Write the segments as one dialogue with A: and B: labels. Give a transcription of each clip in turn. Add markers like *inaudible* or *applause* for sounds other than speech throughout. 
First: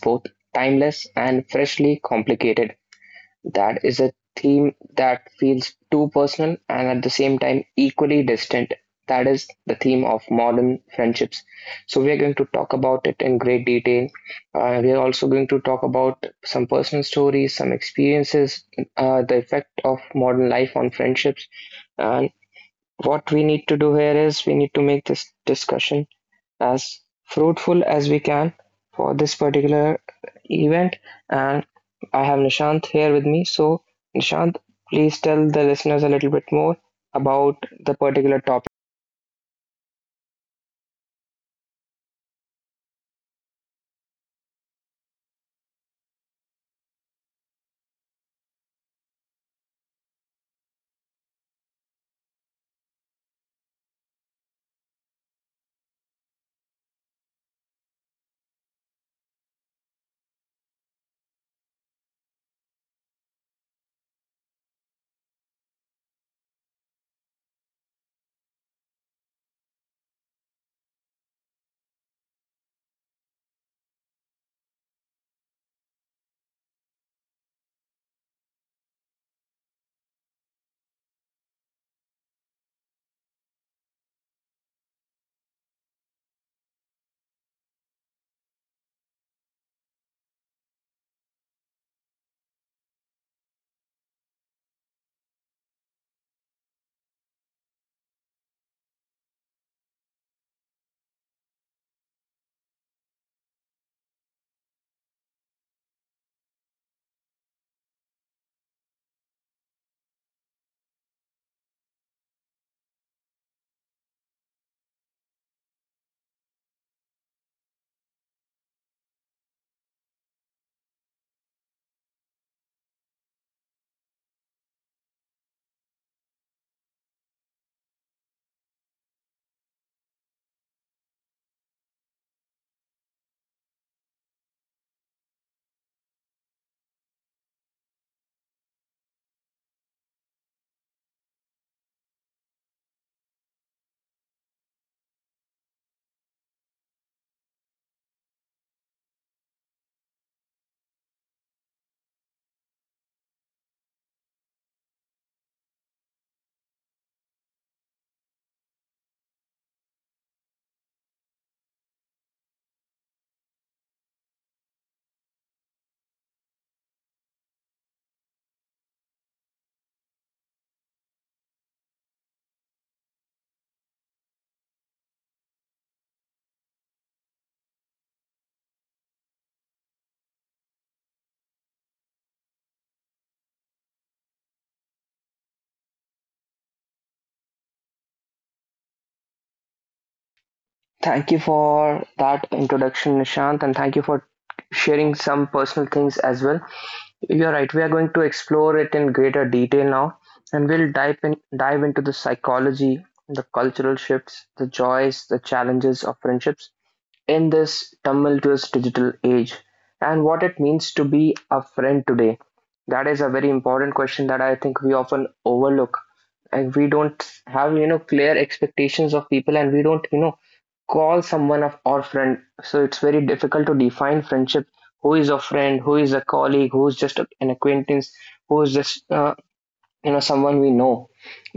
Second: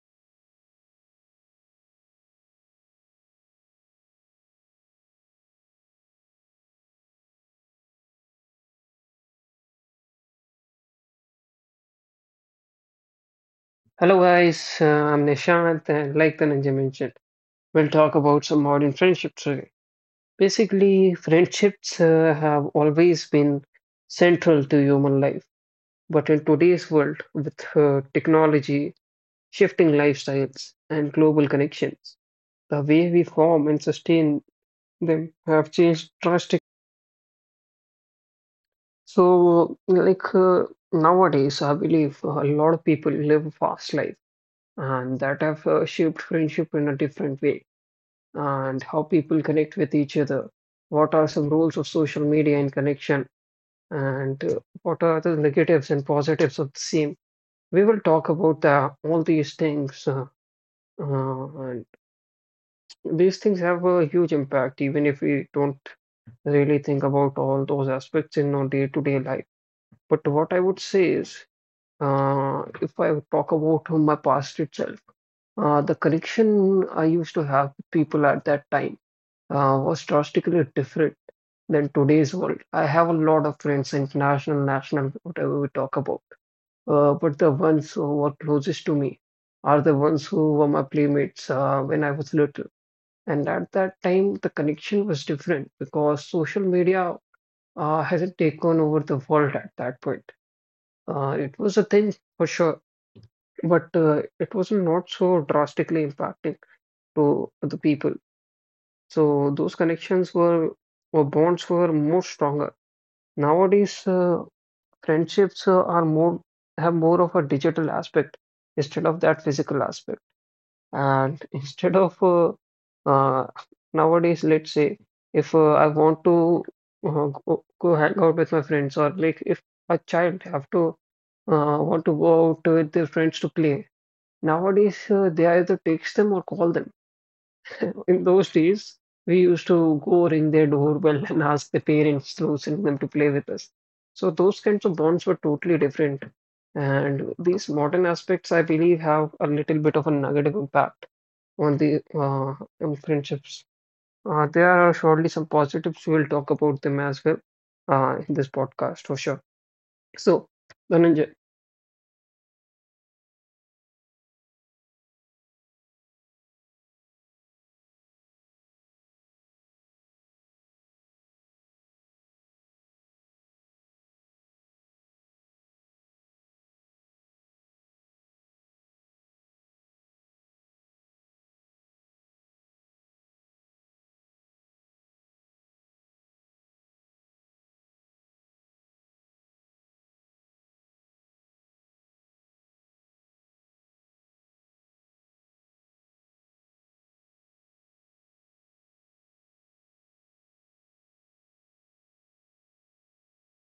A: both timeless and freshly complicated. That is a theme that feels too personal and at the same time equally distant. That is the theme of modern friendships. So, we are going to talk about it in great detail. We are also going to talk about some personal stories, some experiences, the effect of modern life on friendships, and what we need to do here is we need to make this discussion as fruitful as we can for this particular event. And I have Nishant here with me. So, Nishant, please tell the listeners a little bit more about the particular topic.
B: Hello guys, I'm Nishant, and like the Dhananjay mentioned, we'll talk about some modern friendships today. Basically, friendships have always been central to human life, but in today's world with technology, shifting lifestyles, and global connections, the way we form and sustain them have changed drastically. So, like uh, Nowadays, I believe a lot of people live fast life, and that have shaped friendship in a different way and how people connect with each other. What are some roles of social media in connection, and what are the negatives and positives of the same? We will talk about all these things, and these things have a huge impact, even if we don't really think about all those aspects in our day-to-day life. But what I would say is, if I would talk about my past itself, the connection I used to have with people at that time was drastically different than today's world. I have a lot of friends, international, national, whatever we talk about, but the ones who were closest to me are the ones who were my playmates when I was little. And at that time, the connection was different because social media hasn't taken over the world at that point. It was a thing for sure, but it was not so drastically impacting to the people. So those connections were, or bonds were, more stronger. Nowadays, friendships are more, have more of a digital aspect instead of that physical aspect. And *laughs* instead of uh, nowadays, let's say, if I want to uh, go hang out with my friends, or like if a child have to want to go out with their friends to play, nowadays they either text them or call them. In those days, we used to go ring their doorbell and ask the parents to send them to play with us. So those kinds of bonds were totally different. And these modern aspects, I believe, have a little bit of a negative impact on the on friendships. There are surely some positives. We'll talk about them as well in this podcast for sure. So, Dhananjay,
A: Thank you for that introduction, Nishant, and thank you for sharing some personal things as well. You're right. We are going to explore it in greater detail now, and we'll dive into the psychology, the cultural shifts, the joys, the challenges of friendships in this tumultuous digital age, and what it means to be a friend today. That is a very important question that I think we often overlook, and we don't have clear expectations of people, and we don't call someone of our friend, so it's very difficult to define friendship. Who is a friend, who is a colleague, who's just an acquaintance, who is just someone we know.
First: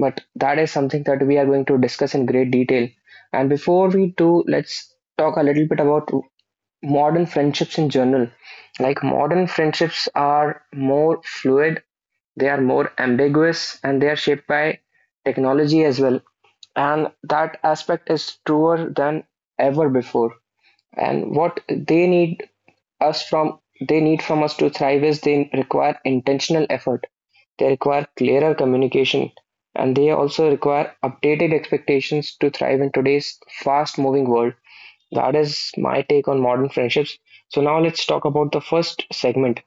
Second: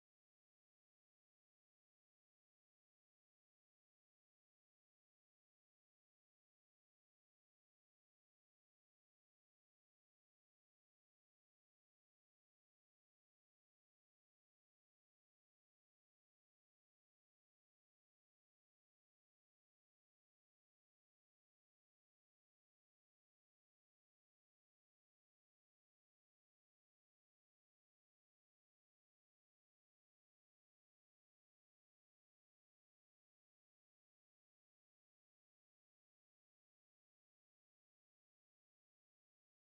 A: But that is something that we are going to discuss in great detail, and before we do, let's talk a little bit about modern friendships in general. Like, modern friendships are more fluid, they are more ambiguous, and they are shaped by technology as well, and that aspect is truer than ever before. And what they need us from they need from us to thrive is they require intentional effort, they require clearer communication, and they also require updated expectations to thrive in today's fast moving world. That is my take on modern friendships. So now let's talk about the first segment.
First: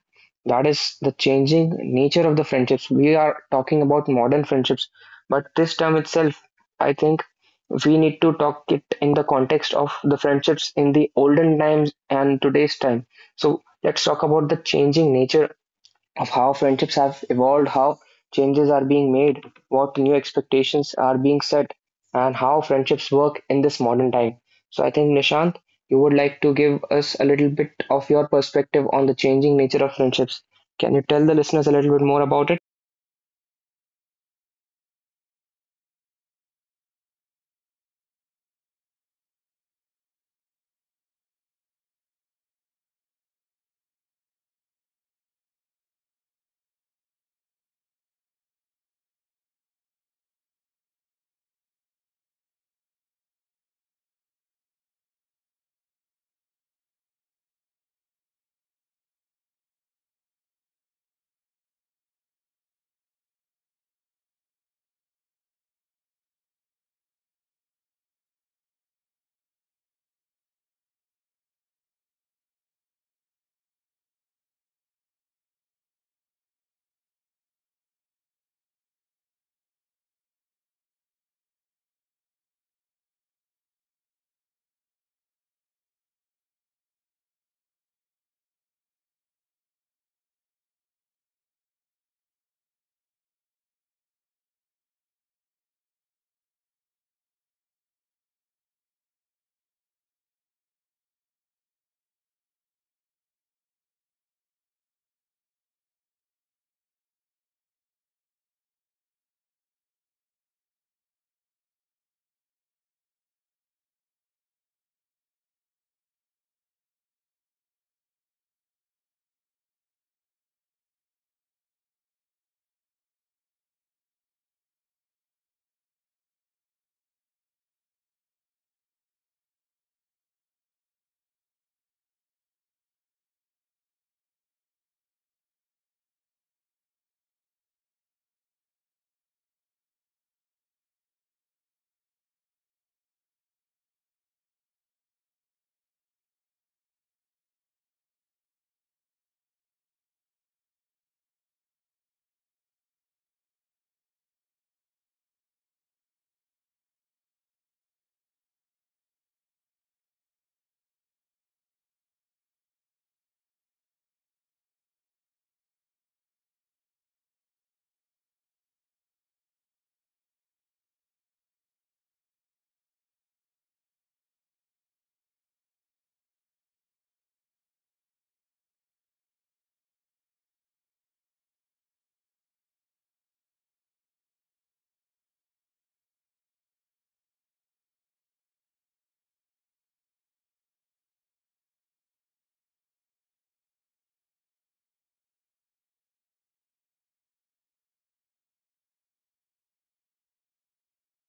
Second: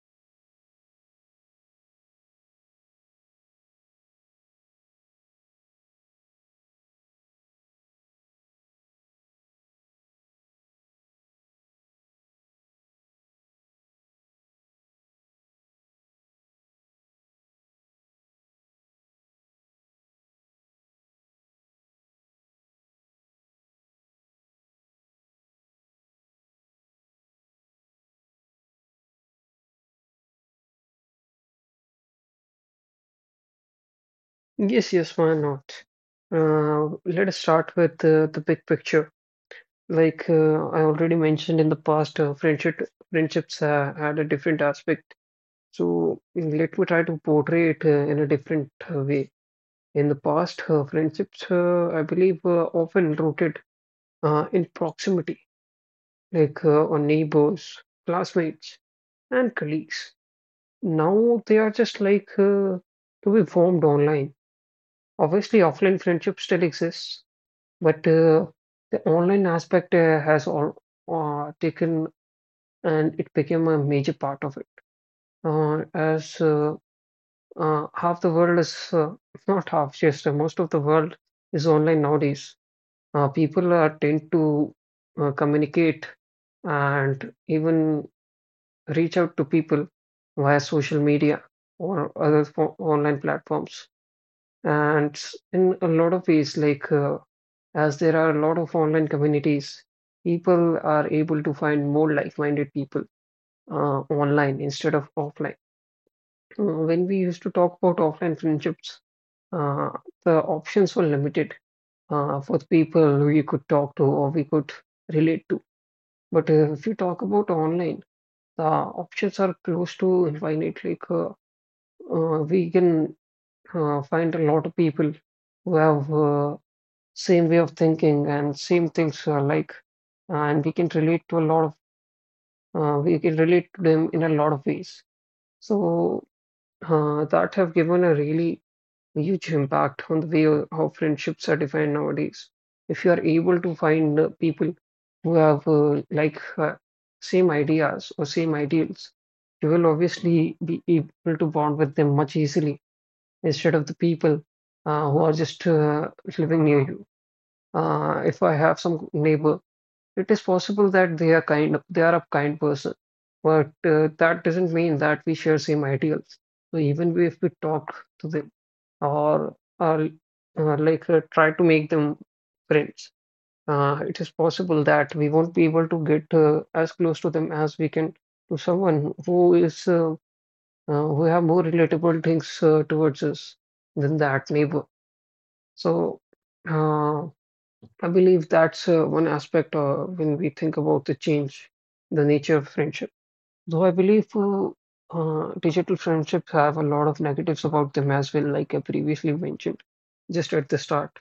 A: That is the changing nature of the friendships. We are talking about modern friendships, but this term itself, I think, we need to talk it in the context of the friendships in the olden times and today's time. So let's talk about the changing nature of how friendships have evolved, how changes are being made, what new expectations are being set, and how friendships work in this modern time. So I think, Nishant, you would like to give us a little bit of your perspective on the changing nature of friendships. Can you tell the listeners a little bit more about it?
B: yes, yes, why not? Let us start with the big picture. Like uh, I already mentioned in the past, friendships had a different aspect. So let me try to portray it in a different way. In the past, friendships, I believe, were often rooted in proximity, on neighbors, classmates, and colleagues. Now they are just to be formed online. Obviously, offline friendships still exists, but the online aspect has all taken, and it became a major part of it. As Half the world is *laughs* not half, just most of the world is online nowadays. People are tend to communicate and even reach out to people via social media or online platforms. And in a lot of ways, as there are a lot of online communities, people are able to find more like minded people online instead of offline. Uh, When we used to talk about offline friendships, uh, the options were limited for the people who you could talk to or we could relate to. But if you talk about online, the options are close to infinite. We can find a lot of people who have same way of thinking and same things and we can relate to a lot of we can relate to them in a lot of ways. So that have given a really huge impact on the way how friendships are defined nowadays. If you are able to find people who have same ideas or same ideals, you will obviously be able to bond with them much easily instead of the people who are just living near you. If I have some neighbor, it is possible that they are a kind person, but that doesn't mean that we share same ideals. So even if we talk to them or try to make them friends, it is possible that we won't be able to get as close to them as we can to someone who is who have more relatable things towards us than that neighbor. So. Uh, I believe that's one aspect when we think about the change, the nature of friendship. Though I believe digital friendships have a lot of negatives about them as well, like I previously mentioned just at the start.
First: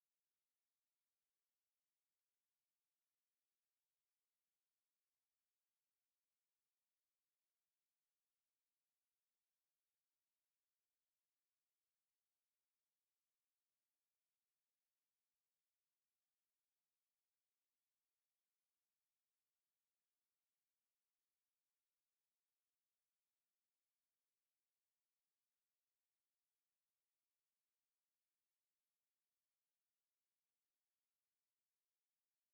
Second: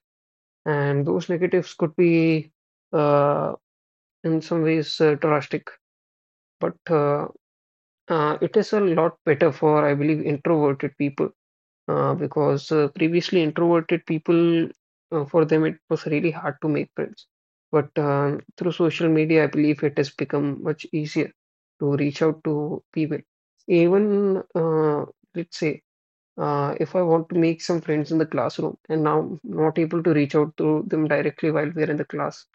B: And those negatives could be, uh, in some ways, drastic, but it is a lot better for, I believe, introverted people because previously introverted people, for them, it was really hard to make friends. But through social media, I believe it has become much easier to reach out to people. Even, let's say, if I want to make some friends in the classroom and now I'm not able to reach out to them directly while we're in the class,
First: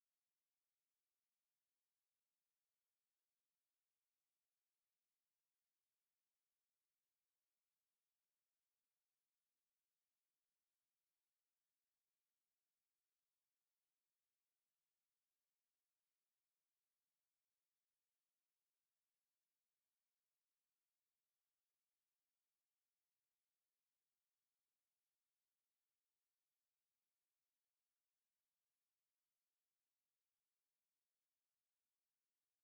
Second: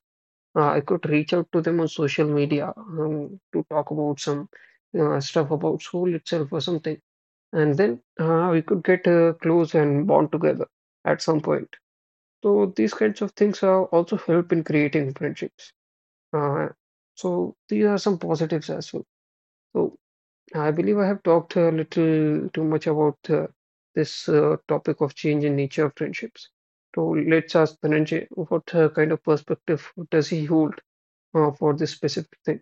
B: I could reach out to them on social media to talk about some stuff about school itself or something, and then we could get close and bond together at some point. So these kinds of things also help in creating friendships. Uh, so these are some positives as well. So I believe I have talked a little too much about this topic of change in nature of friendships. So let's ask Dhananjay what kind of perspective does he hold for this specific thing?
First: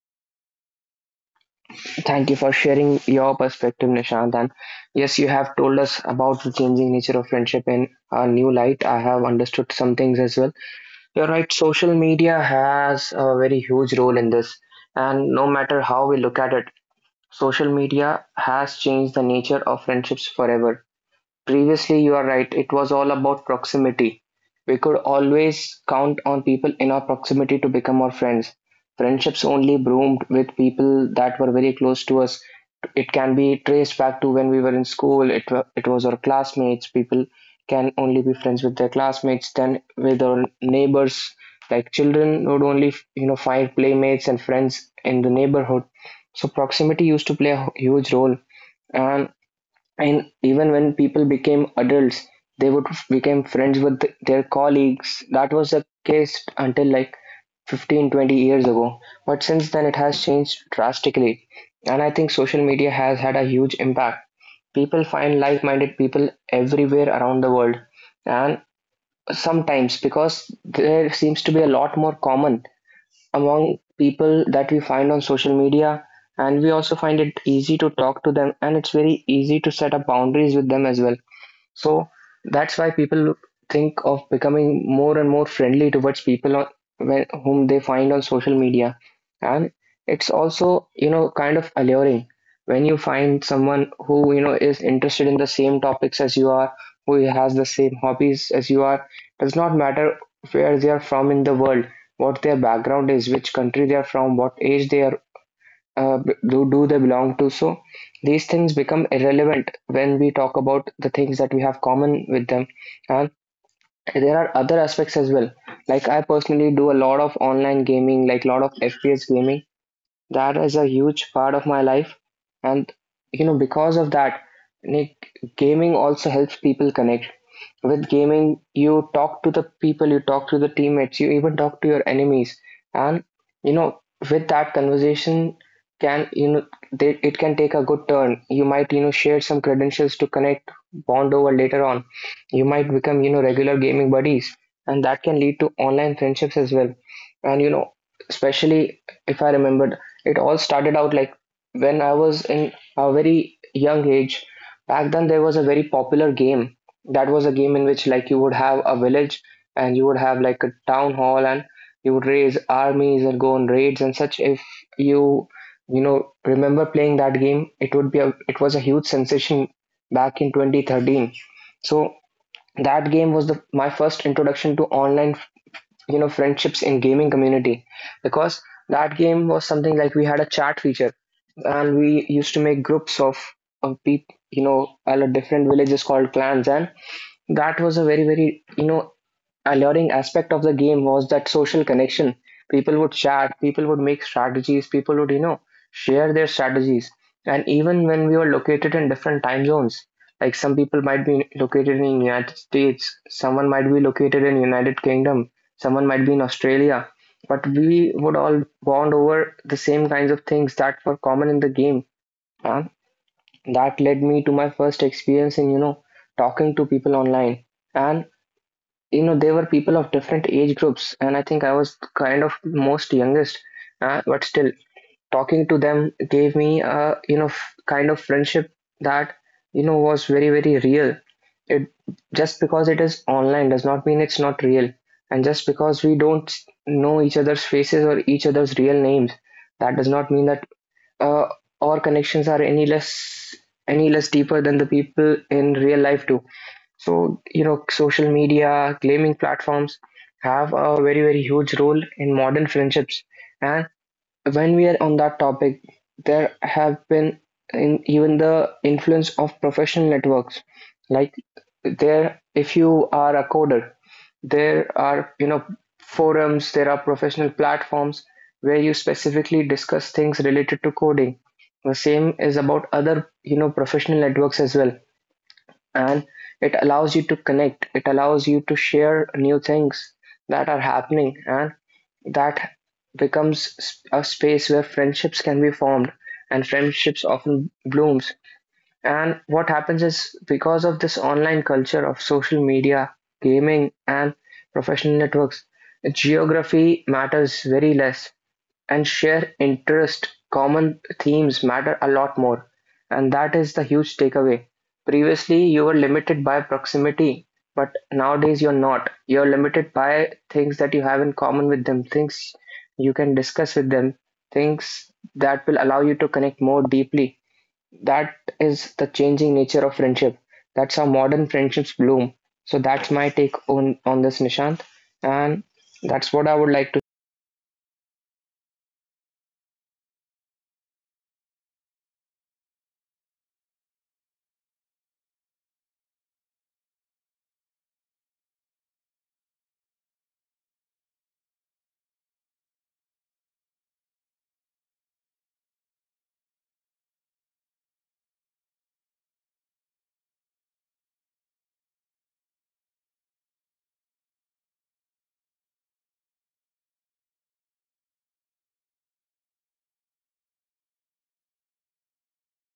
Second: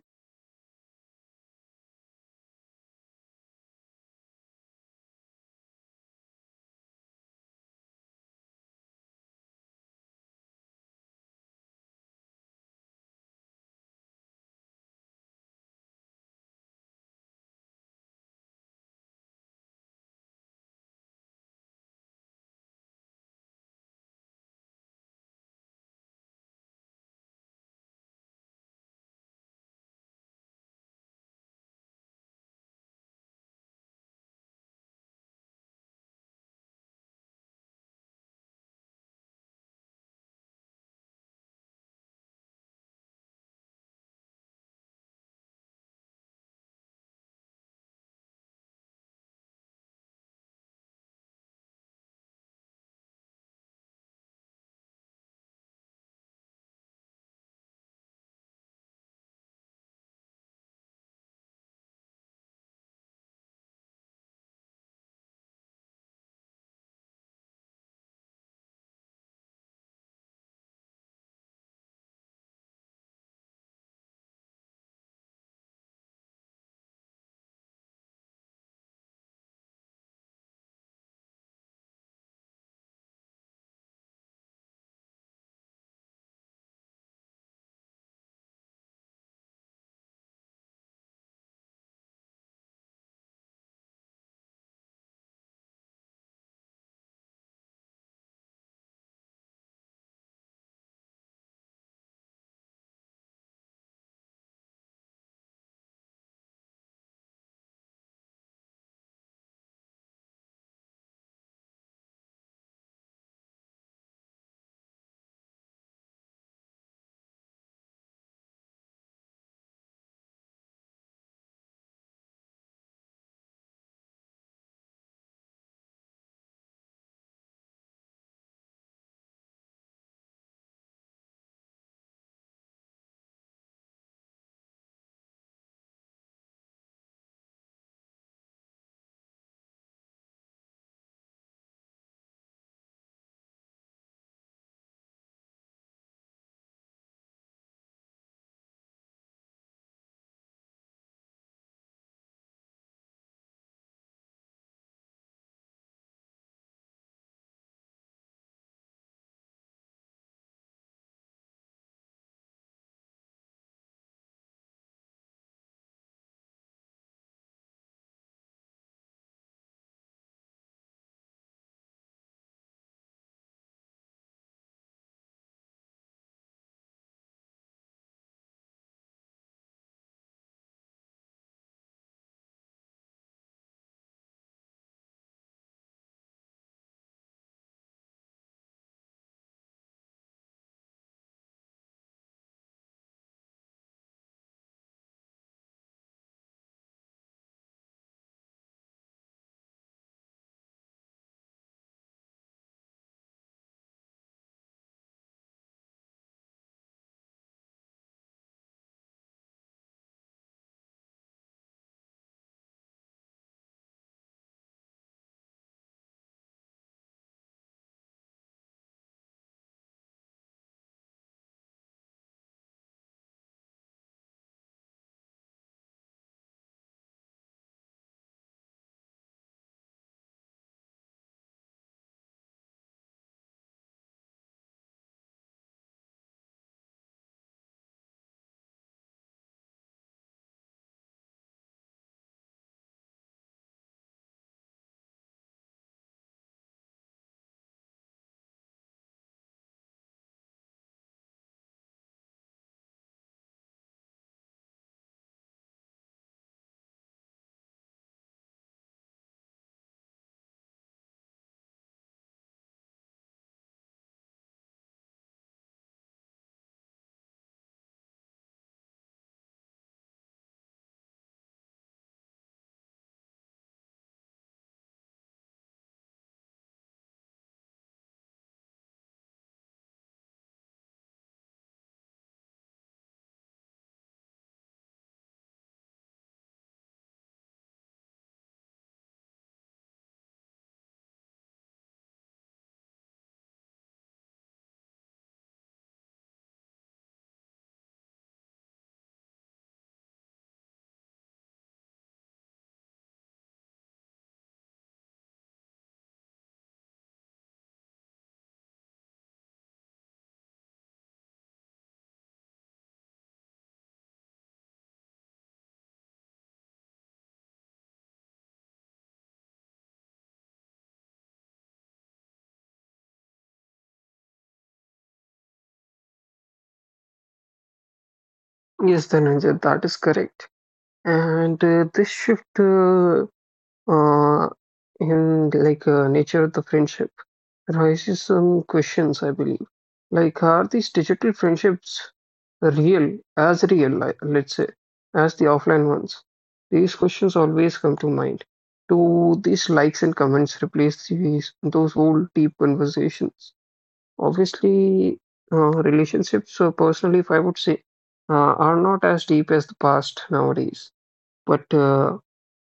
A: Thank you for sharing your perspective, Nishant. And yes, you have told us about the changing nature of friendship in a new light. I have understood some things as well. You're right, social media has a very huge role in this. And no matter how we look at it, social media has changed the nature of friendships forever. Previously, you are right, it was all about proximity. We could always count on people in our proximity to become our friends. Friendships only bloomed with people that were very close to us. It can be traced back to when we were in school, it was our classmates. People can only be friends with their classmates, then with our neighbors. Like children would only find playmates and friends in the neighborhood. So proximity used to play a huge role, and and even when people became adults, they would become friends with their colleagues. That was the case until like 15 to 20 years ago. But since then, it has changed drastically. And I think social media has had a huge impact. People find like minded people everywhere around the world. And sometimes, because there seems to be a lot more common among people that we find on social media, and we also find it easy to talk to them, and it's very easy to set up boundaries with them as well, so that's why people think of becoming more and more friendly towards people whom they find on social media. And it's also kind of alluring when you find someone who is interested in the same topics as you are, who has the same hobbies as you are. Does not matter where they are from in the world, what their background is, which country they are from, what age they are do they belong to. So these things become irrelevant when we talk about the things that we have common with them. And there are other aspects as well. Like, I personally do a lot of online gaming, like a lot of FPS gaming. That is a huge part of my life. And because of that, like, gaming also helps people connect. With gaming, you talk to the people, you talk to the teammates, you even talk to your enemies. And you know with that conversation, can you know they, it can take a good turn. You might share some credentials to connect, bond over later on. You might become regular gaming buddies, and that can lead to online friendships as well. And especially if I remembered, it all started out like when I was in a very young age. Back then, there was a very popular game. That was a game in which, like, you would have a village, and you would have like a town hall, and you would raise armies and go on raids and such. If you you know remember playing that game, it would be a it was a huge sensation back in 2013. So that game was the my first introduction to online, friendships in gaming community, because that game was something like we had a chat feature, and we used to make groups of people, all the different villages called clans. And that was a very, very alluring aspect of the game, was that social connection. People would chat, people would make strategies, people would share their strategies. And even when we were located in different time zones, like some people might be located in United States, someone might be located in United Kingdom, someone might be in Australia, but we would all bond over the same kinds of things that were common in the game. And that led me to my first experience in talking to people online. And they were people of different age groups, and I think I was kind of most youngest, but still, talking to them gave me a kind of friendship that, was very, very real. It just because it is online does not mean it's not real, and just because we don't know each other's faces or each other's real names, that does not mean that uh, our connections are any less deeper than the people in real life do. So, social media, gaming platforms have a very, very huge role in modern friendships. And when we are on that topic, there have been, even the influence of professional networks. Like, there, if you are a coder, there are forums, there are professional platforms where you specifically discuss things related to coding. The same is about other professional networks as well, and it allows you to connect, it allows you to share new things that are happening, and that becomes a space where friendships can be formed, and friendships often blooms. And what happens is, because of this online culture of social media, gaming, and professional networks, geography matters very less, and share interest, common themes matter a lot more. And that is the huge takeaway. Previously, you were limited by proximity, but nowadays you're not. You're limited by things that you have in common with them, things you can discuss with them, things that will allow you to connect more deeply. That is the changing nature of friendship. That's how modern friendships bloom. So that's my take on this, Nishant. And that's what I would like to.
B: Yes, Dhananjay, that is correct. And uh, this shift uh, Uh, in like uh, nature of the friendship raises some questions, I believe. Like, are these digital friendships real, as real, like, let's say, as the offline ones? These questions always come to mind. Do these likes and comments replace these those old deep conversations? Obviously, relationships, personally, if I would say, uh, are not as deep as the past nowadays. But uh,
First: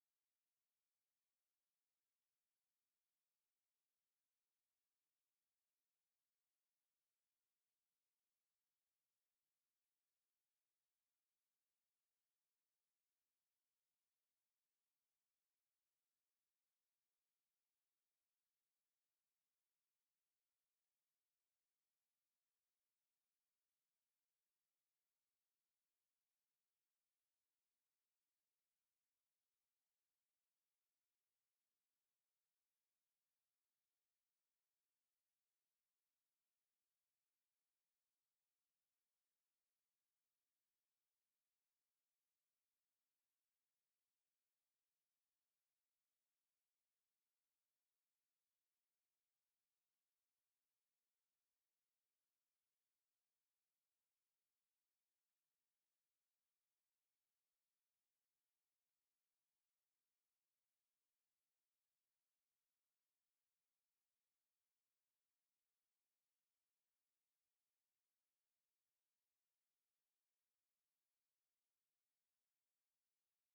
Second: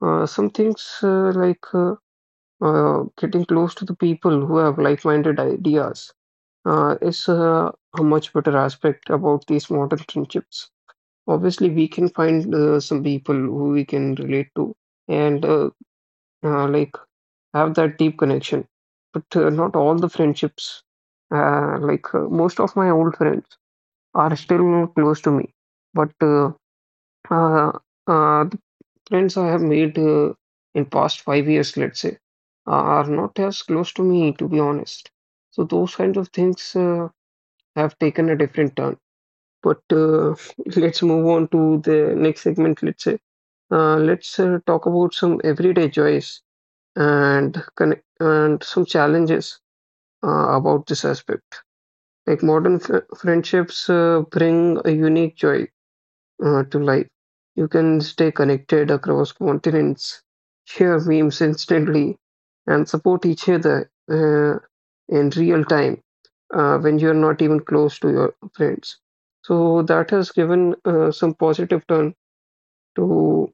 B: uh, some things like getting close to the people who have like-minded ideas is a much better aspect about these modern friendships. Obviously, we can find some people who we can relate to and uh, like have that deep connection. But not all the friendships, most of my old friends, are still close to me. But uh, uh, friends I have made in past 5 years, let's say, are not as close to me, to be honest. So those kinds of things have taken a different turn. But *laughs* let's move on to the next segment, let's say. Let's talk about some everyday joys and connect and some challenges about this aspect. Like modern fr friendships bring a unique joy to life. You can stay connected across continents, share memes instantly, and support each other in real time when you're not even close to your friends. So that has given some positive turn to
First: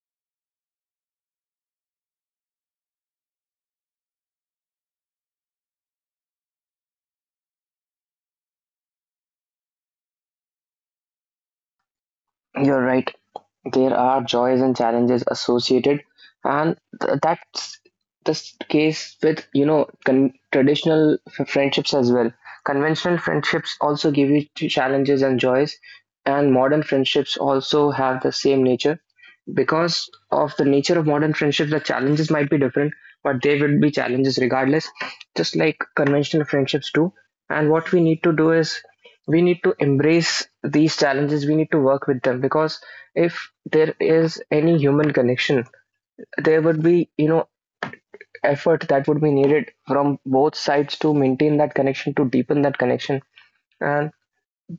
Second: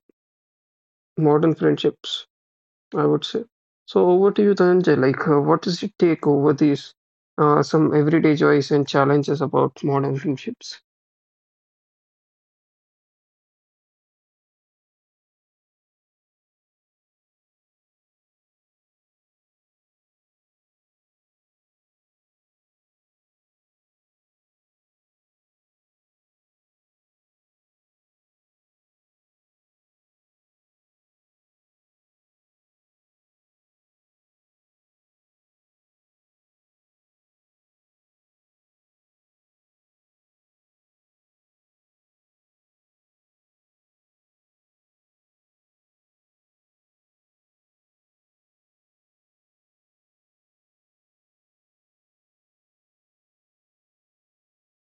B: modern friendships, I would say. So over to you, Dhananjay. Like, what is your take over these some everyday joys and challenges about modern friendships?
A: You're right. There are joys and challenges associated, and that's the case with traditional friendships as well. Conventional friendships also give you challenges and joys, and modern friendships also have the same nature. Because of the nature of modern friendships, the challenges might be different, but they will be challenges regardless, just like conventional friendships do. And what we need to do is we need to embrace these challenges, we need to work with them, because if there is any human connection, there would be, effort that would be needed from both sides to maintain that connection, to deepen that connection. And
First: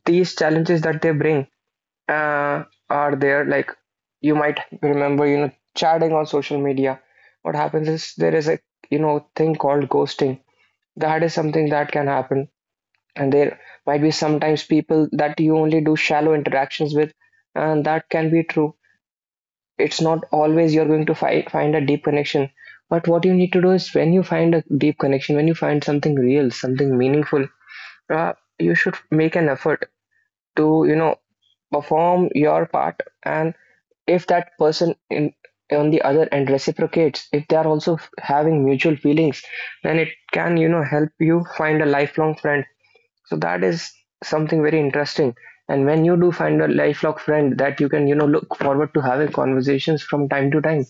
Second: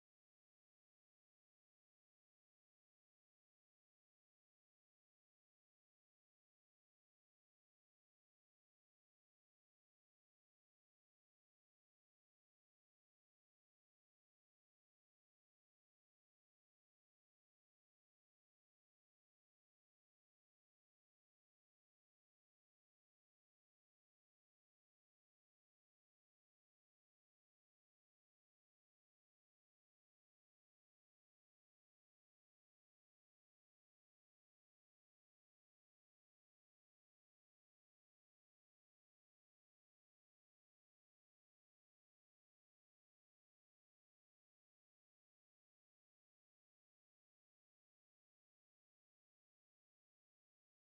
A: these challenges that they bring, uh, are there, like, you might remember, chatting on social media, what happens is there is a, thing called ghosting. That is something that can happen. And there might be sometimes people that you only do shallow interactions with, and that can be true. It's not always you're going to find a deep connection. But what you need to do is when you find a deep connection, when you find something real, something meaningful, uh, you should make an effort to, perform your part. And if that person in on the other end reciprocates, if they are also having mutual feelings, then it can, help you find a lifelong friend. So that is something very interesting. And when you do find a lifelong friend that you can, look forward to having conversations from time to time,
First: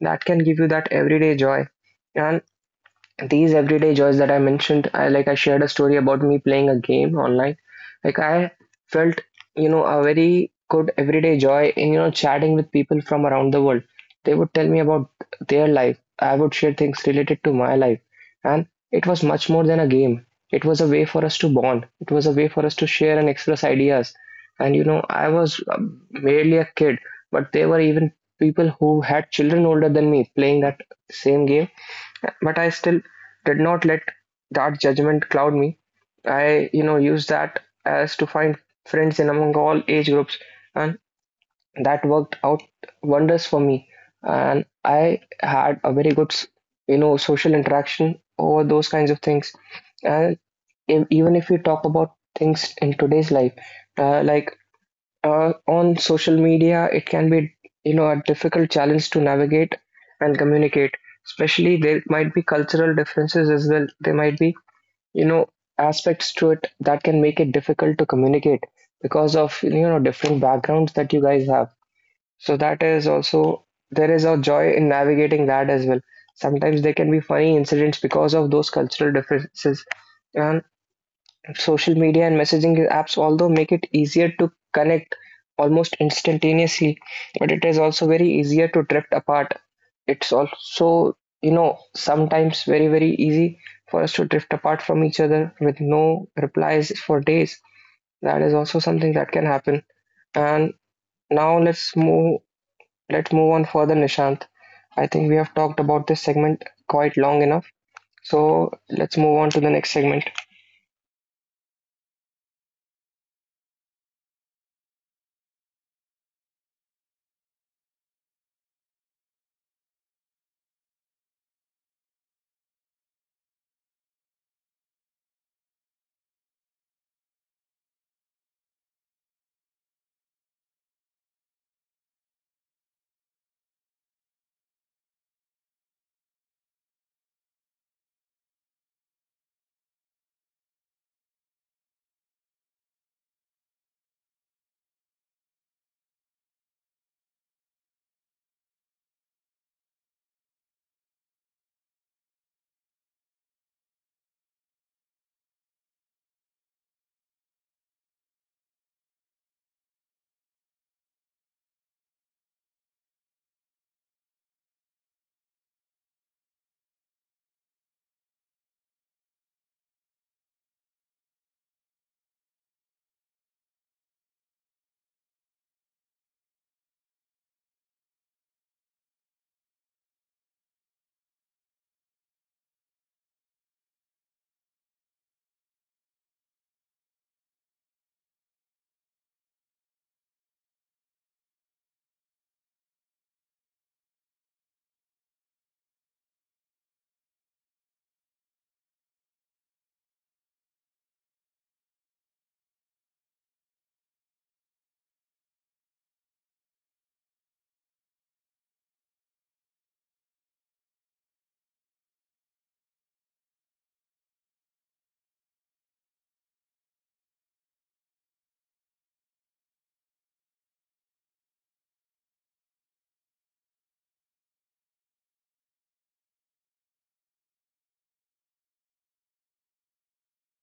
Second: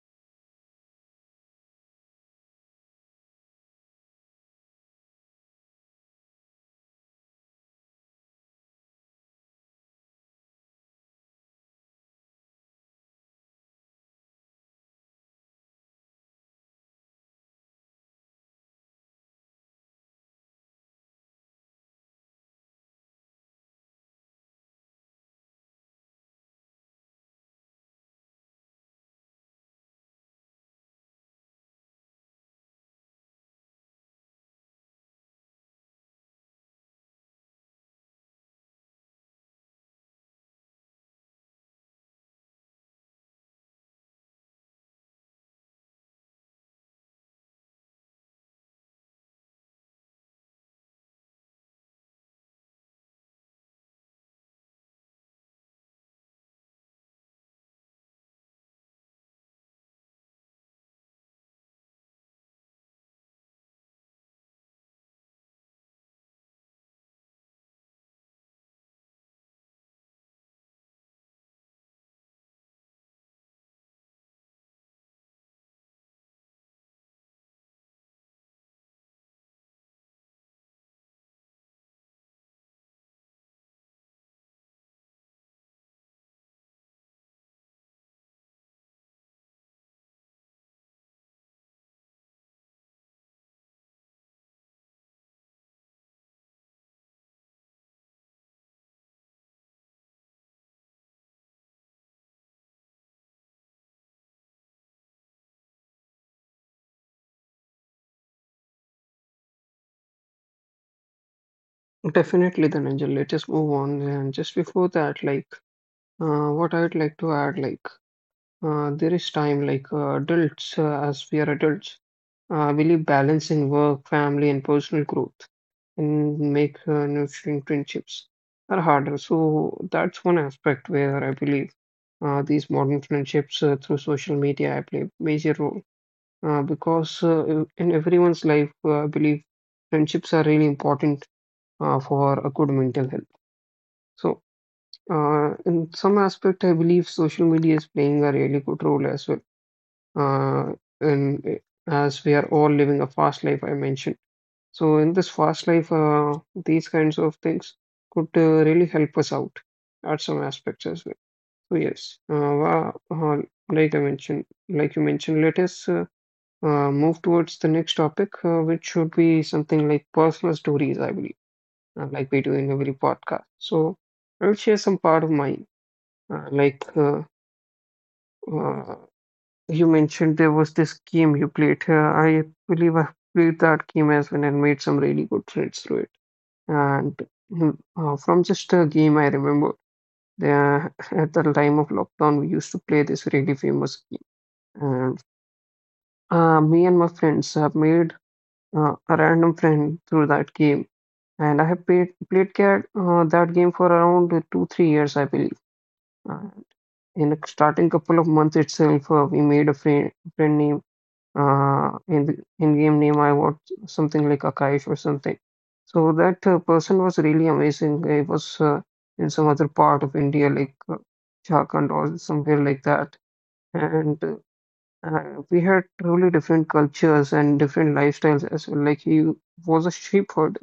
A: that can give you that everyday joy. And these everyday joys that I mentioned, I shared a story about me playing a game online. Like, I felt, a very good everyday joy in, chatting with people from around the world. They would tell me about their life. I would share things related to my life. And it was much more than a game. It was a way for us to bond. It was a way for us to share and express ideas. And I was merely a kid, but there were even people who had children older than me playing that same game. But I still did not let that judgment cloud me. I, used that as to find friends in among all age groups, and that worked out wonders for me. And I had a very good, social interaction over those kinds of things. And if, even if we talk about things in today's life, uh, like on social media it can be, a difficult challenge to navigate and communicate. Especially, there might be cultural differences as well, there might be, you know aspects to it that can make it difficult to communicate because of, different backgrounds that you guys have. So that is also, there is a joy in navigating that as well. Sometimes there can be funny incidents because of those cultural differences. And social media and messaging apps, although make it easier to connect almost instantaneously, but it is also very easier to drift apart. It's also, sometimes very, very easy for us to drift apart from each other with no replies for days. That is also something that can happen. And now let's move on further, Nishant. I think we have talked about this segment quite long enough. So let's move on to the next segment.
B: Definitely, Dhananjay. Let us move on. And just before that, what I would like to add, there is time, adults, as we are adults, really balancing work, family, and personal growth and make nurturing friendships are harder. So that's one aspect where I believe these modern friendships through social media play a major role because in everyone's life, I believe friendships are really important for a good mental health. So in some aspect, I believe social media is playing a really good role as well. Uh, and eh, as we are all living a fast life, I mentioned. So in this fast life, these kinds of things could really help us out at some aspects as well. So yes, like I mentioned, like you mentioned, let us move towards the next topic, which should be something like personal stories, I believe, like we do in every podcast. So I'll share some part of mine. Uh, like uh, uh, you mentioned, there was this game you played. I believe I played that game as well and made some really good friends through it. And from just a game, I remember uh, at the time of lockdown, we used to play this really famous game. And me and my friends have made a random friend through that game. And I have played that game for around two, 3 years, I believe. Uh, in the starting couple of months itself, we made a friend, friend named. In the in-game name I was something like Akash or something. So that person was really amazing. He was in some other part of India, like, Jharkhand or somewhere like that. And we had truly different cultures and different lifestyles as well. Like he was a shepherd,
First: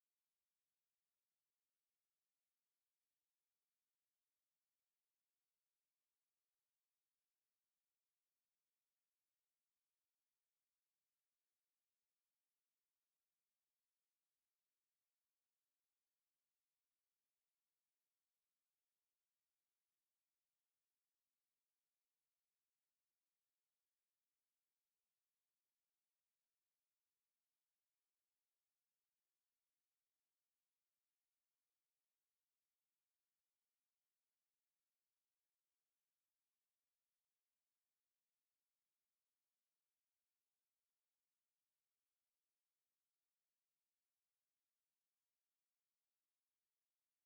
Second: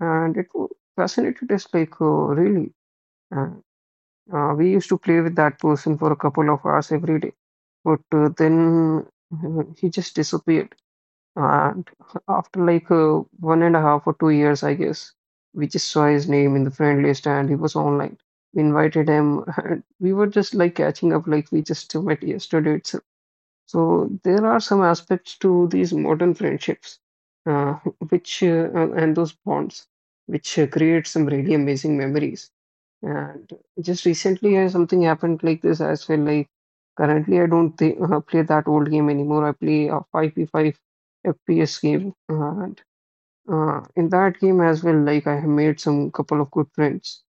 B: and fascinated us. Like, really, uh, we used to play with that person for a couple of hours every day, but then he just disappeared, and after like one and a half or 2 years, I guess, we just saw his name in the friend list and he was online. We invited him and we were just like catching up like we just met yesterday itself. So there are some aspects to these modern friendships, uh, which and those bonds, which create some really amazing memories. And just recently, something happened like this as well. Like currently, I don't play that old game anymore. I play a 5v5 FPS game, and in that game as well, like I have made some couple of good friends.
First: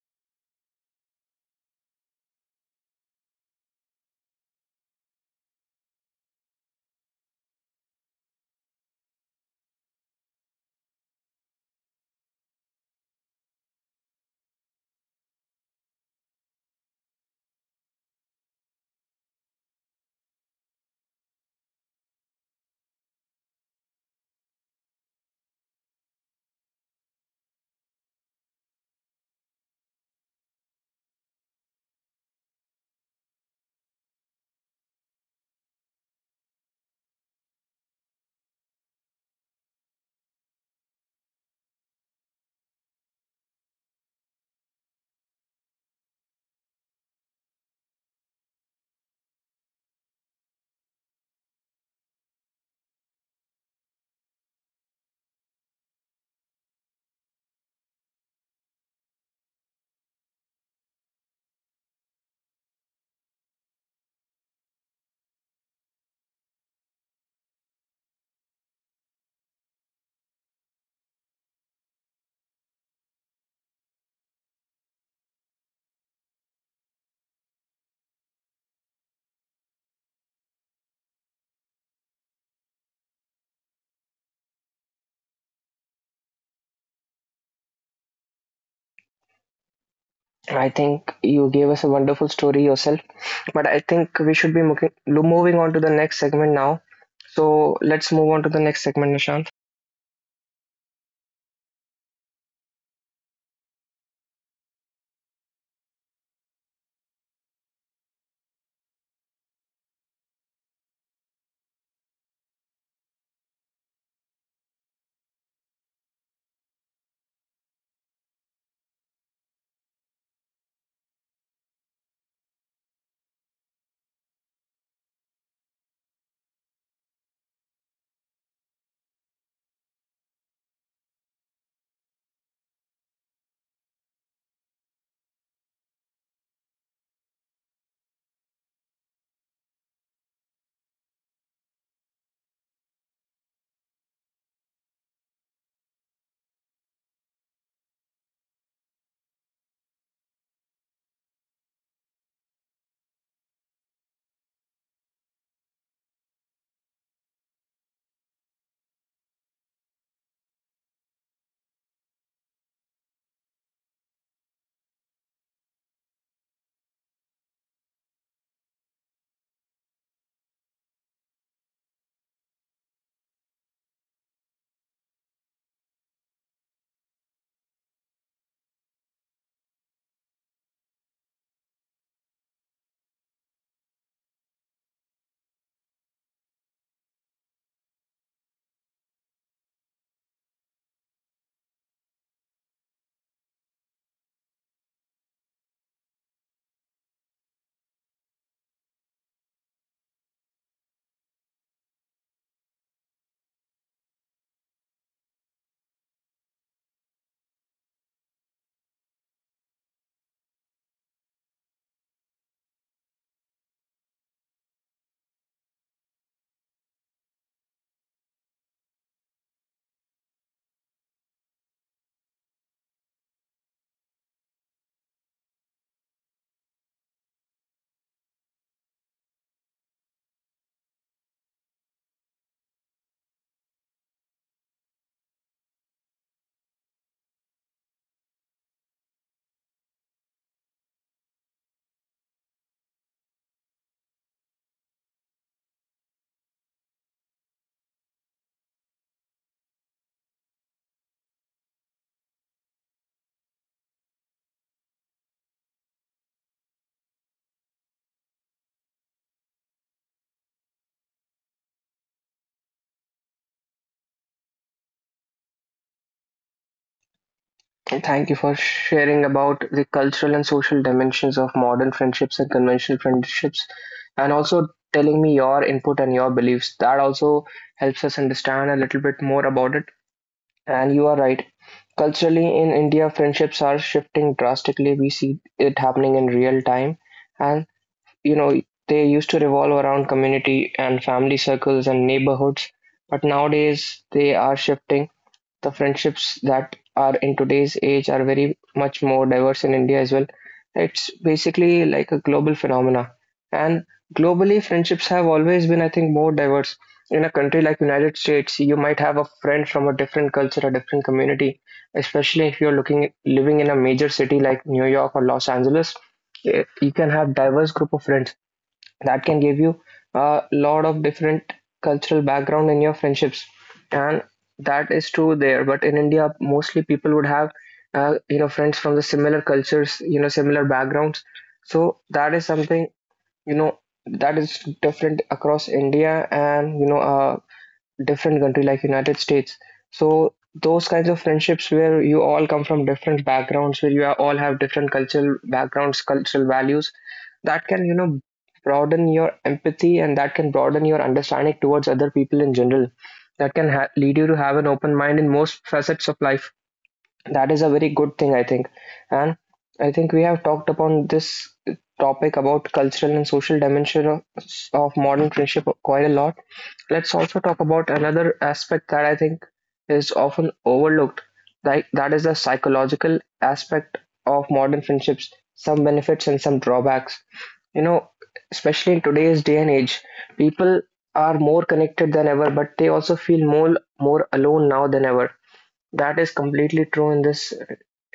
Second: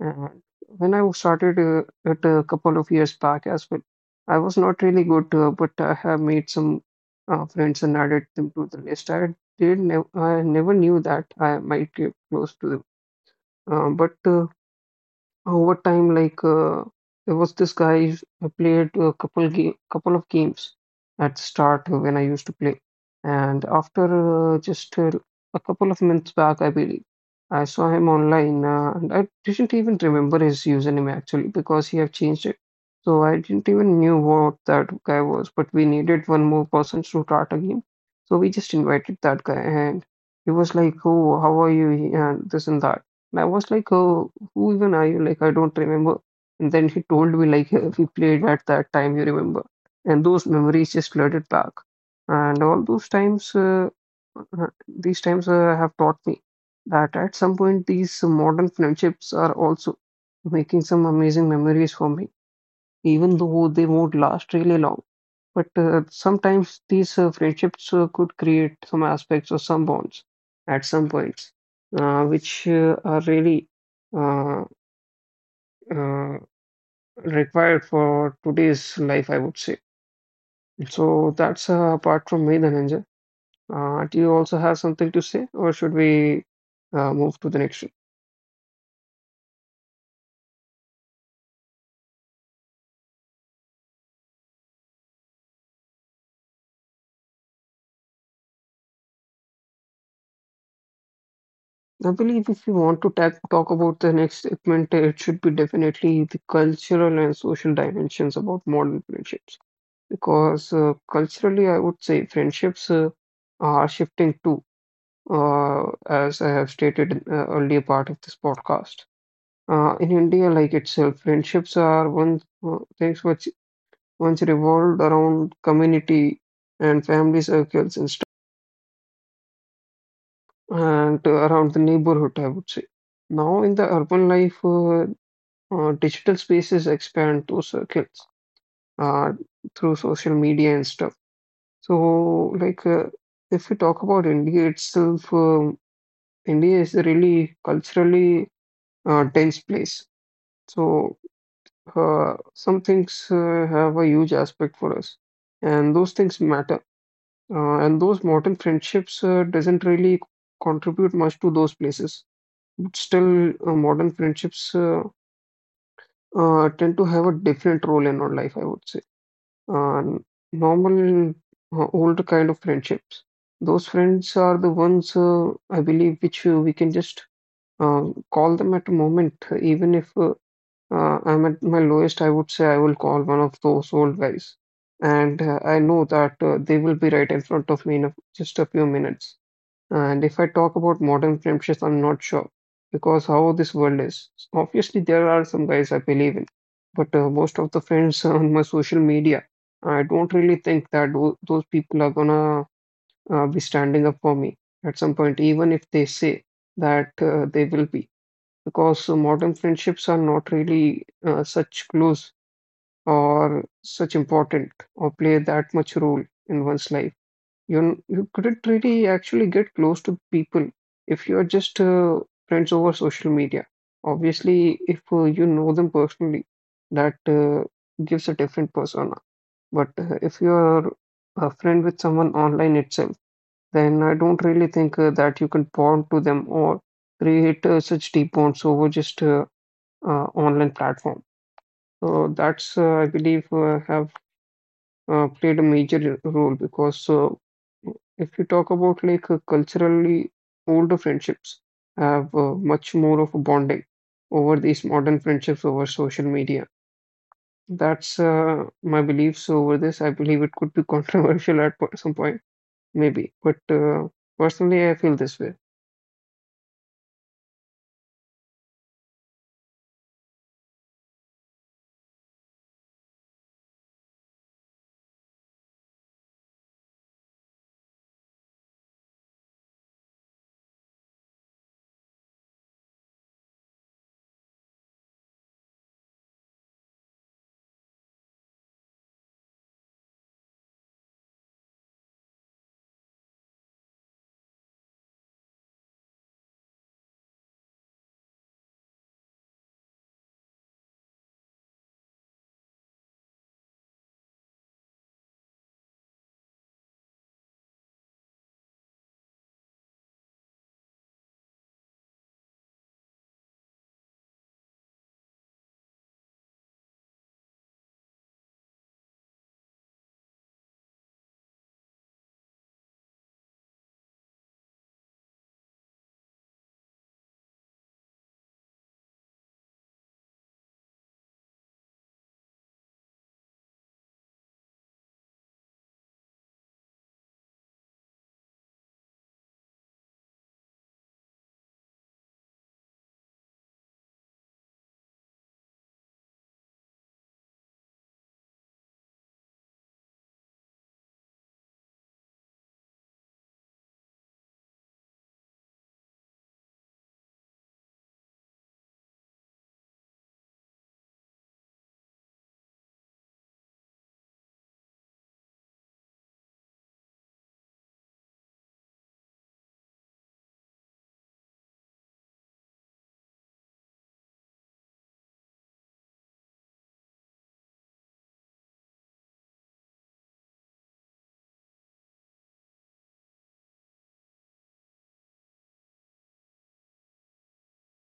B: And when I started it a couple of years back as well, I was not really good, but I have made some friends and added them to the list. I never knew that I might get close to them, but over time, like, there was this guy I played a couple of games at start when I used to play, and after just a couple of months back, I believe I saw him online, and I didn't even remember his username actually because he had changed it. So I didn't even knew what that guy was, but we needed one more person to start a game, so we just invited that guy, and he was like, "Oh, how are you?" and this and that. And I was like, oh, who even are you? Like, I don't remember. And then he told me, like, *laughs* we played at that time, you remember. And those memories just flooded back. And all those times, these times have taught me that at some point, these modern friendships are also making some amazing memories for me even though they won't last really long. But sometimes these friendships could create some aspects or some bonds at some points, which are really uh, uh, required for today's life, I would say. So that's, apart from me, Dhananjay. Do you also have something to say, or should we move to the next?
A: I think you gave us a wonderful story yourself, but I think we should be moving on to the next segment now. So let's move on to the next segment, Nishant.
B: I believe if you want to ta talk about the next segment, it should be definitely the cultural and social dimensions about modern friendships. Because culturally, I would say friendships are shifting too, uh, as I have stated in earlier part of this podcast. In India, like itself, friendships are one things which once revolved around community and family circles and stuff, and around the neighborhood, I would say. Now, in the urban life, digital spaces expand those circles uh, through social media and stuff. So, like, if we talk about India itself, India is a really culturally dense place. So, some things have a huge aspect for us, and those things matter. And those modern friendships doesn't really contribute much to those places. But still, modern friendships tend to have a different role in our life, I would say. uh, Normal older kind of friendships, those friends are the ones I believe which we can just uh, call them at a moment. Even if I'm at my lowest, I would say I will call one of those old guys, and I know that they will be right in front of me in, a just a few minutes. And if I talk about modern friendships, I'm not sure because how this world is. Obviously, there are some guys I believe in, but most of the friends *laughs* on my social media, I don't really think that those people are gonna be standing up for me at some point, even if they say that they will be. Because modern friendships are not really such close or such important or play that much role in one's life. You couldn't really actually get close to people if you're just friends over social media. Obviously, if you know them personally, that gives a different persona. But if you're a friend with someone online itself, then I don't really think that you can bond to them or create such deep bonds over just online platform. So that's I believe have played a major role because if you talk about like, culturally older friendships have much more of a bonding over these modern friendships over social media. That's my beliefs over this. I believe it could be *laughs* controversial at some point, maybe, but personally, I feel this way.
A: And thank you for sharing about the cultural and social dimensions of modern friendships and conventional friendships, and also telling me your input and your beliefs. That also helps us understand a little bit more about it. And you are right. Culturally, in India, friendships are shifting drastically. We see it happening in real time, and you know they used to revolve around community and family circles and neighborhoods, but nowadays they are shifting. The friendships that are in today's age are very much more diverse in India as well. It's basically like a global phenomena. And globally, friendships have always been, I think, more diverse. In a country like United States, you might have a friend from a different culture, a different community, especially if you're looking living in a major city like New York or Los Angeles. You can have diverse group of friends that can give you a lot of different cultural background in your friendships. And that is true there, but in India mostly people would have, friends from the similar cultures, similar backgrounds. So that is something, you know that is different across India. And different country like United States. So those kinds of friendships where you all come from different backgrounds, where you all have different cultural backgrounds, cultural values, that can, broaden your empathy, and that can broaden your understanding towards other people in general. That can lead you to have an open mind in most facets of life. That is a very good thing, I think. And I think we have talked upon this topic about cultural and social dimension of modern friendship quite a lot. Let's also talk about another aspect that I think is often overlooked, like that is the psychological aspect of modern friendships, some benefits and some drawbacks. you know especially in today's day and age, people are more connected than ever, but they also feel more alone now than ever. That is completely true in this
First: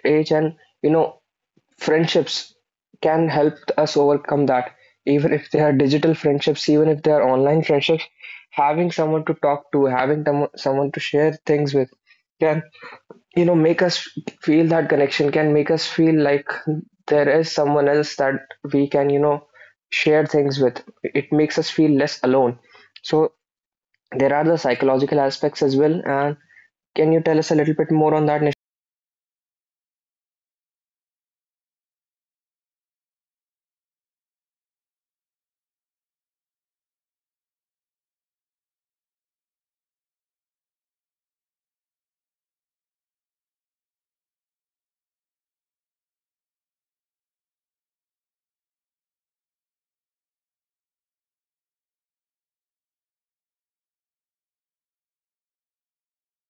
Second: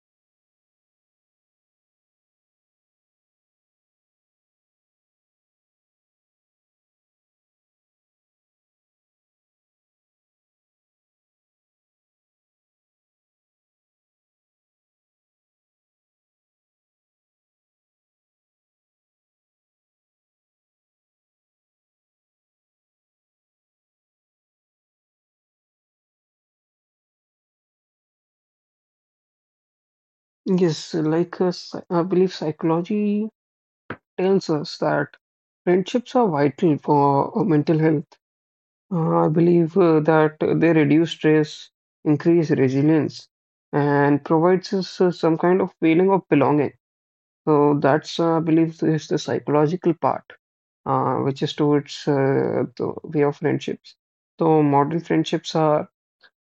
A: age. And, you know, friendships can help us overcome that. Even if they are digital friendships, even if they are online friendships, having someone to talk to, having them, someone to share things with, can, make us feel that connection. Can make us feel like there is someone else that we can, share things with. It makes us feel less alone. So there are the psychological aspects as well. And can you tell us a little bit more on that, Nish?
B: Yes, like, I believe psychology tells us that friendships are vital for mental health. I believe that they reduce stress, increase resilience, and provides us some kind of feeling of belonging. So that's, I believe, is the psychological part, which is towards the way of friendships. So modern friendships are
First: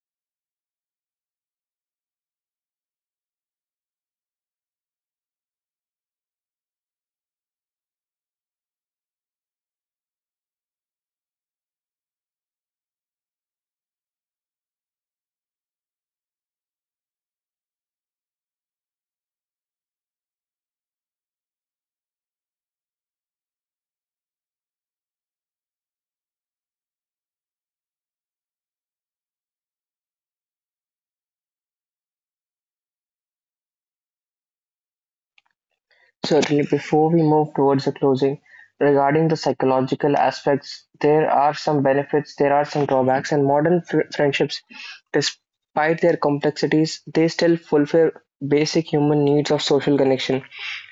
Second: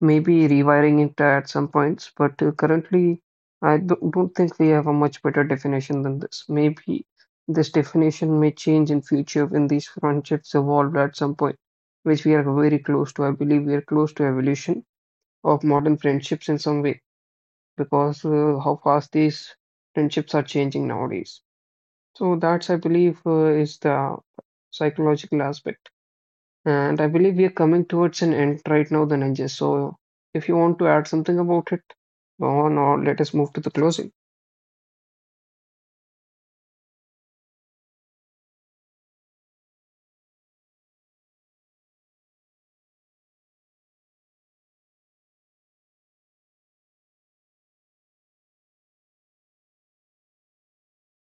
B: maybe rewiring it at some points, but currently, I don't think we have a much better definition than this. Maybe this definition may change in future when these friendships evolve at some point, which we are very close to. I believe we are close to evolution of modern friendships in some way because how fast these friendships are changing nowadays. So that's, I believe, is the psychological aspect. And I believe we are coming towards an end right now, the ninjas. So if you want to add something about it, go on or let us move to the closing.
A: Certainly, before we move towards the closing, regarding the psychological aspects, there are some benefits, there are some drawbacks, and modern friendships, despite their complexities, they still fulfill basic human needs of social connection.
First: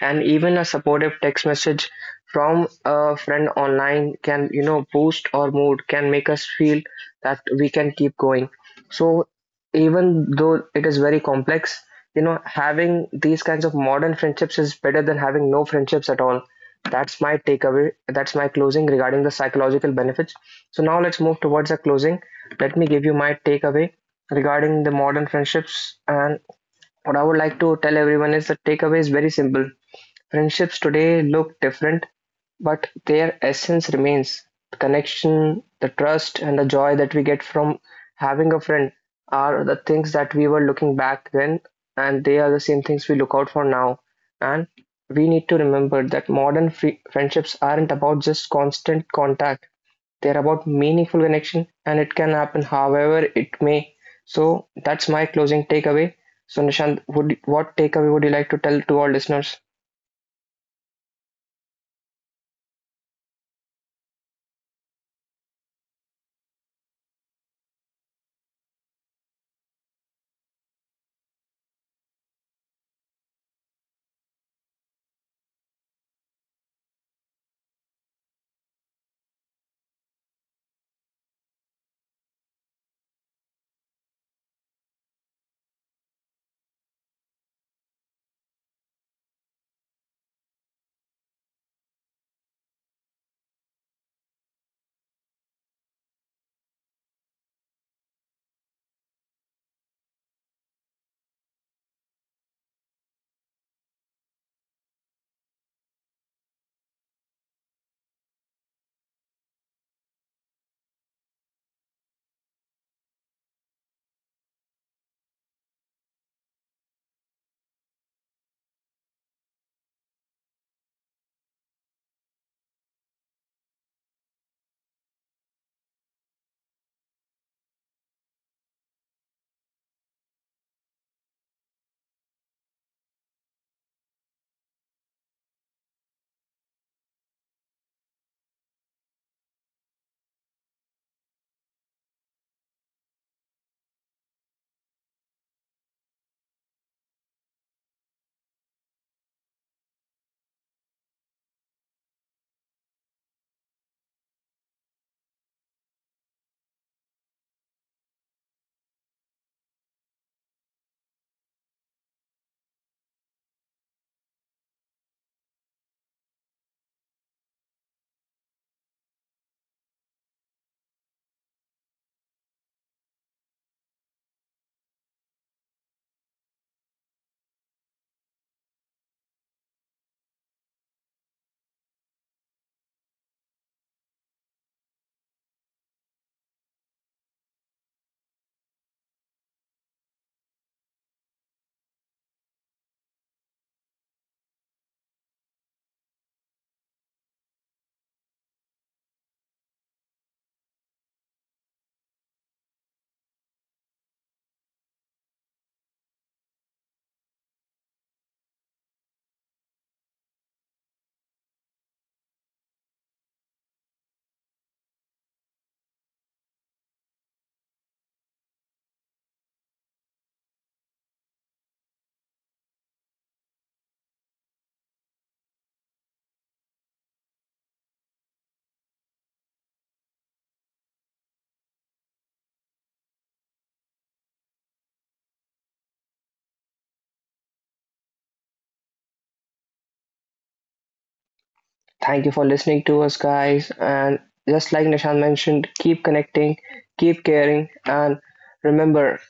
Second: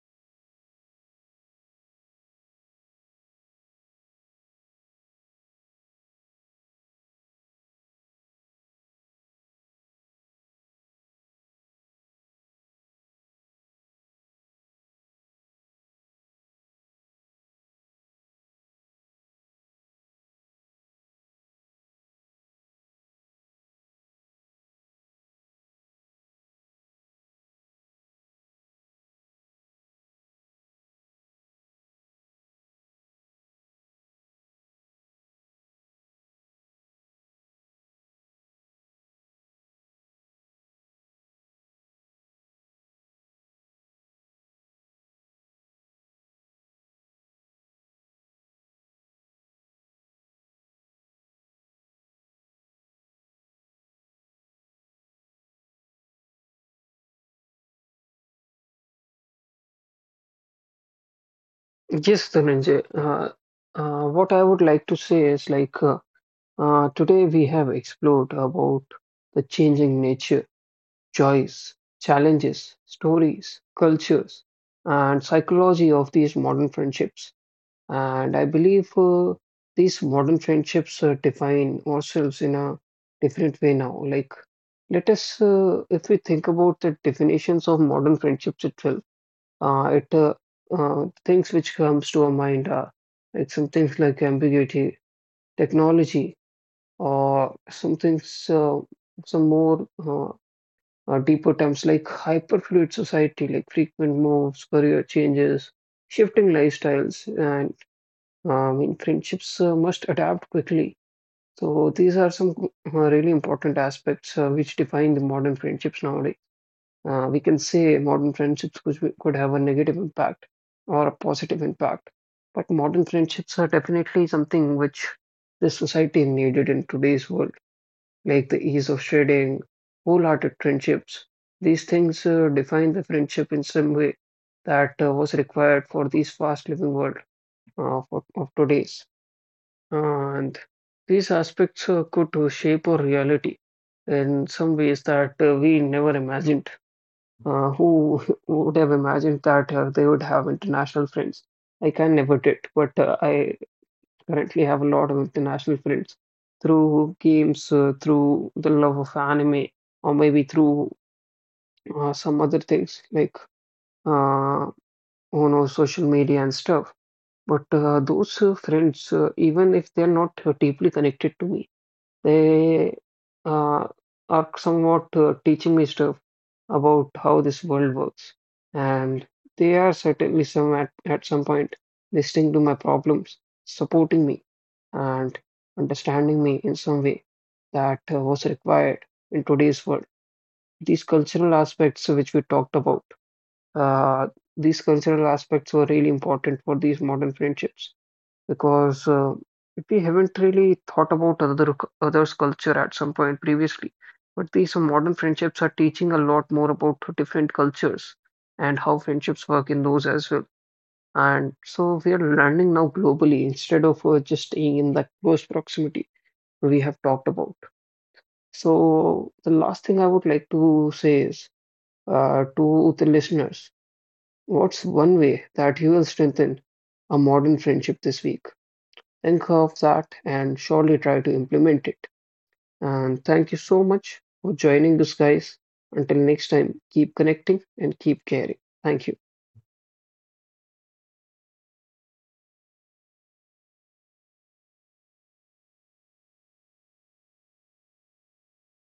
A: And even a supportive text message from a friend online can, boost our mood, can make us feel that we can keep going. So even though it is very complex, having these kinds of modern friendships is better than having no friendships at all. That's my takeaway. That's my closing regarding the psychological benefits. So now let's move towards the closing. Let me give you my takeaway regarding the modern friendships. And what I would like to tell everyone is the takeaway is very simple. Friendships today look different, but their essence remains. The connection, the trust, and the joy that we get from having a friend are the things that we were looking back then, and they are the same things we look out for now. And we need to remember that modern friendships aren't about just constant contact, they're about meaningful connection, and it can happen however it may. So that's my closing takeaway. So, Nishant, what takeaway would you like to tell to our listeners?
B: Yes, Dhananjay. What I would like to say is like, today we have explored about the changing nature, joys, challenges, stories, cultures, and psychology of these modern friendships. And I believe these modern friendships define ourselves in a different way now. Like, let us, if we think about the definitions of modern friendships itself, it things which comes to our mind are like some things like ambiguity, technology, or some things, some more deeper terms like hyperfluid society, like frequent moves, career changes, shifting lifestyles, and I mean friendships must adapt quickly. So these are some really important aspects which define the modern friendships nowadays. We can say modern friendships could have a negative impact or a positive impact. But modern friendships are definitely something which this society needed in today's world, like the ease of sharing, wholehearted friendships. These things define the friendship in some way that was required for this fast living world of today's. And these aspects could shape our reality in some ways that we never imagined. Who *laughs* would have imagined that they would have international friends? I can never did, but I currently have a lot of international friends through games, through the love of anime, or maybe through some other things like, uh, you know, social media and stuff. But those friends, even if they're not deeply connected to me, they uh, are somewhat teaching me stuff about how this world works, and they are certainly some at some point listening to my problems, supporting me, and understanding me in some way that was required in today's world. These cultural aspects which we talked about, uh, these cultural aspects were really important for these modern friendships because we haven't really thought about other others' culture at some point previously. But these modern friendships are teaching a lot more about different cultures and how friendships work in those as well. And so we are learning now globally instead of just staying in that close proximity we have talked about. So the last thing I would like to say is to the listeners, what's one way that you will strengthen a modern friendship this week? Think of that and surely try to implement it. And thank you so much for joining us, guys. Until next time, keep connecting and keep caring. Thank you.
A: Thank you for listening to us, guys. And just like Nishan mentioned, keep connecting, keep caring, and remember,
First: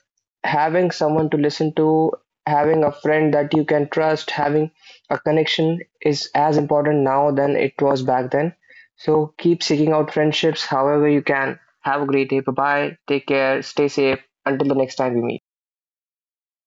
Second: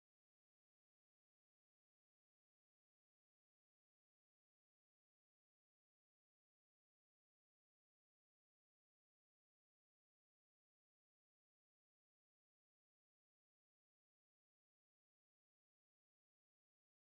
A: having someone to listen to, having a friend that you can trust, having a connection is as important now than it was back then. So keep seeking out friendships however you can. Have a great day. Bye bye. Take care. Stay safe. Until the next time we meet.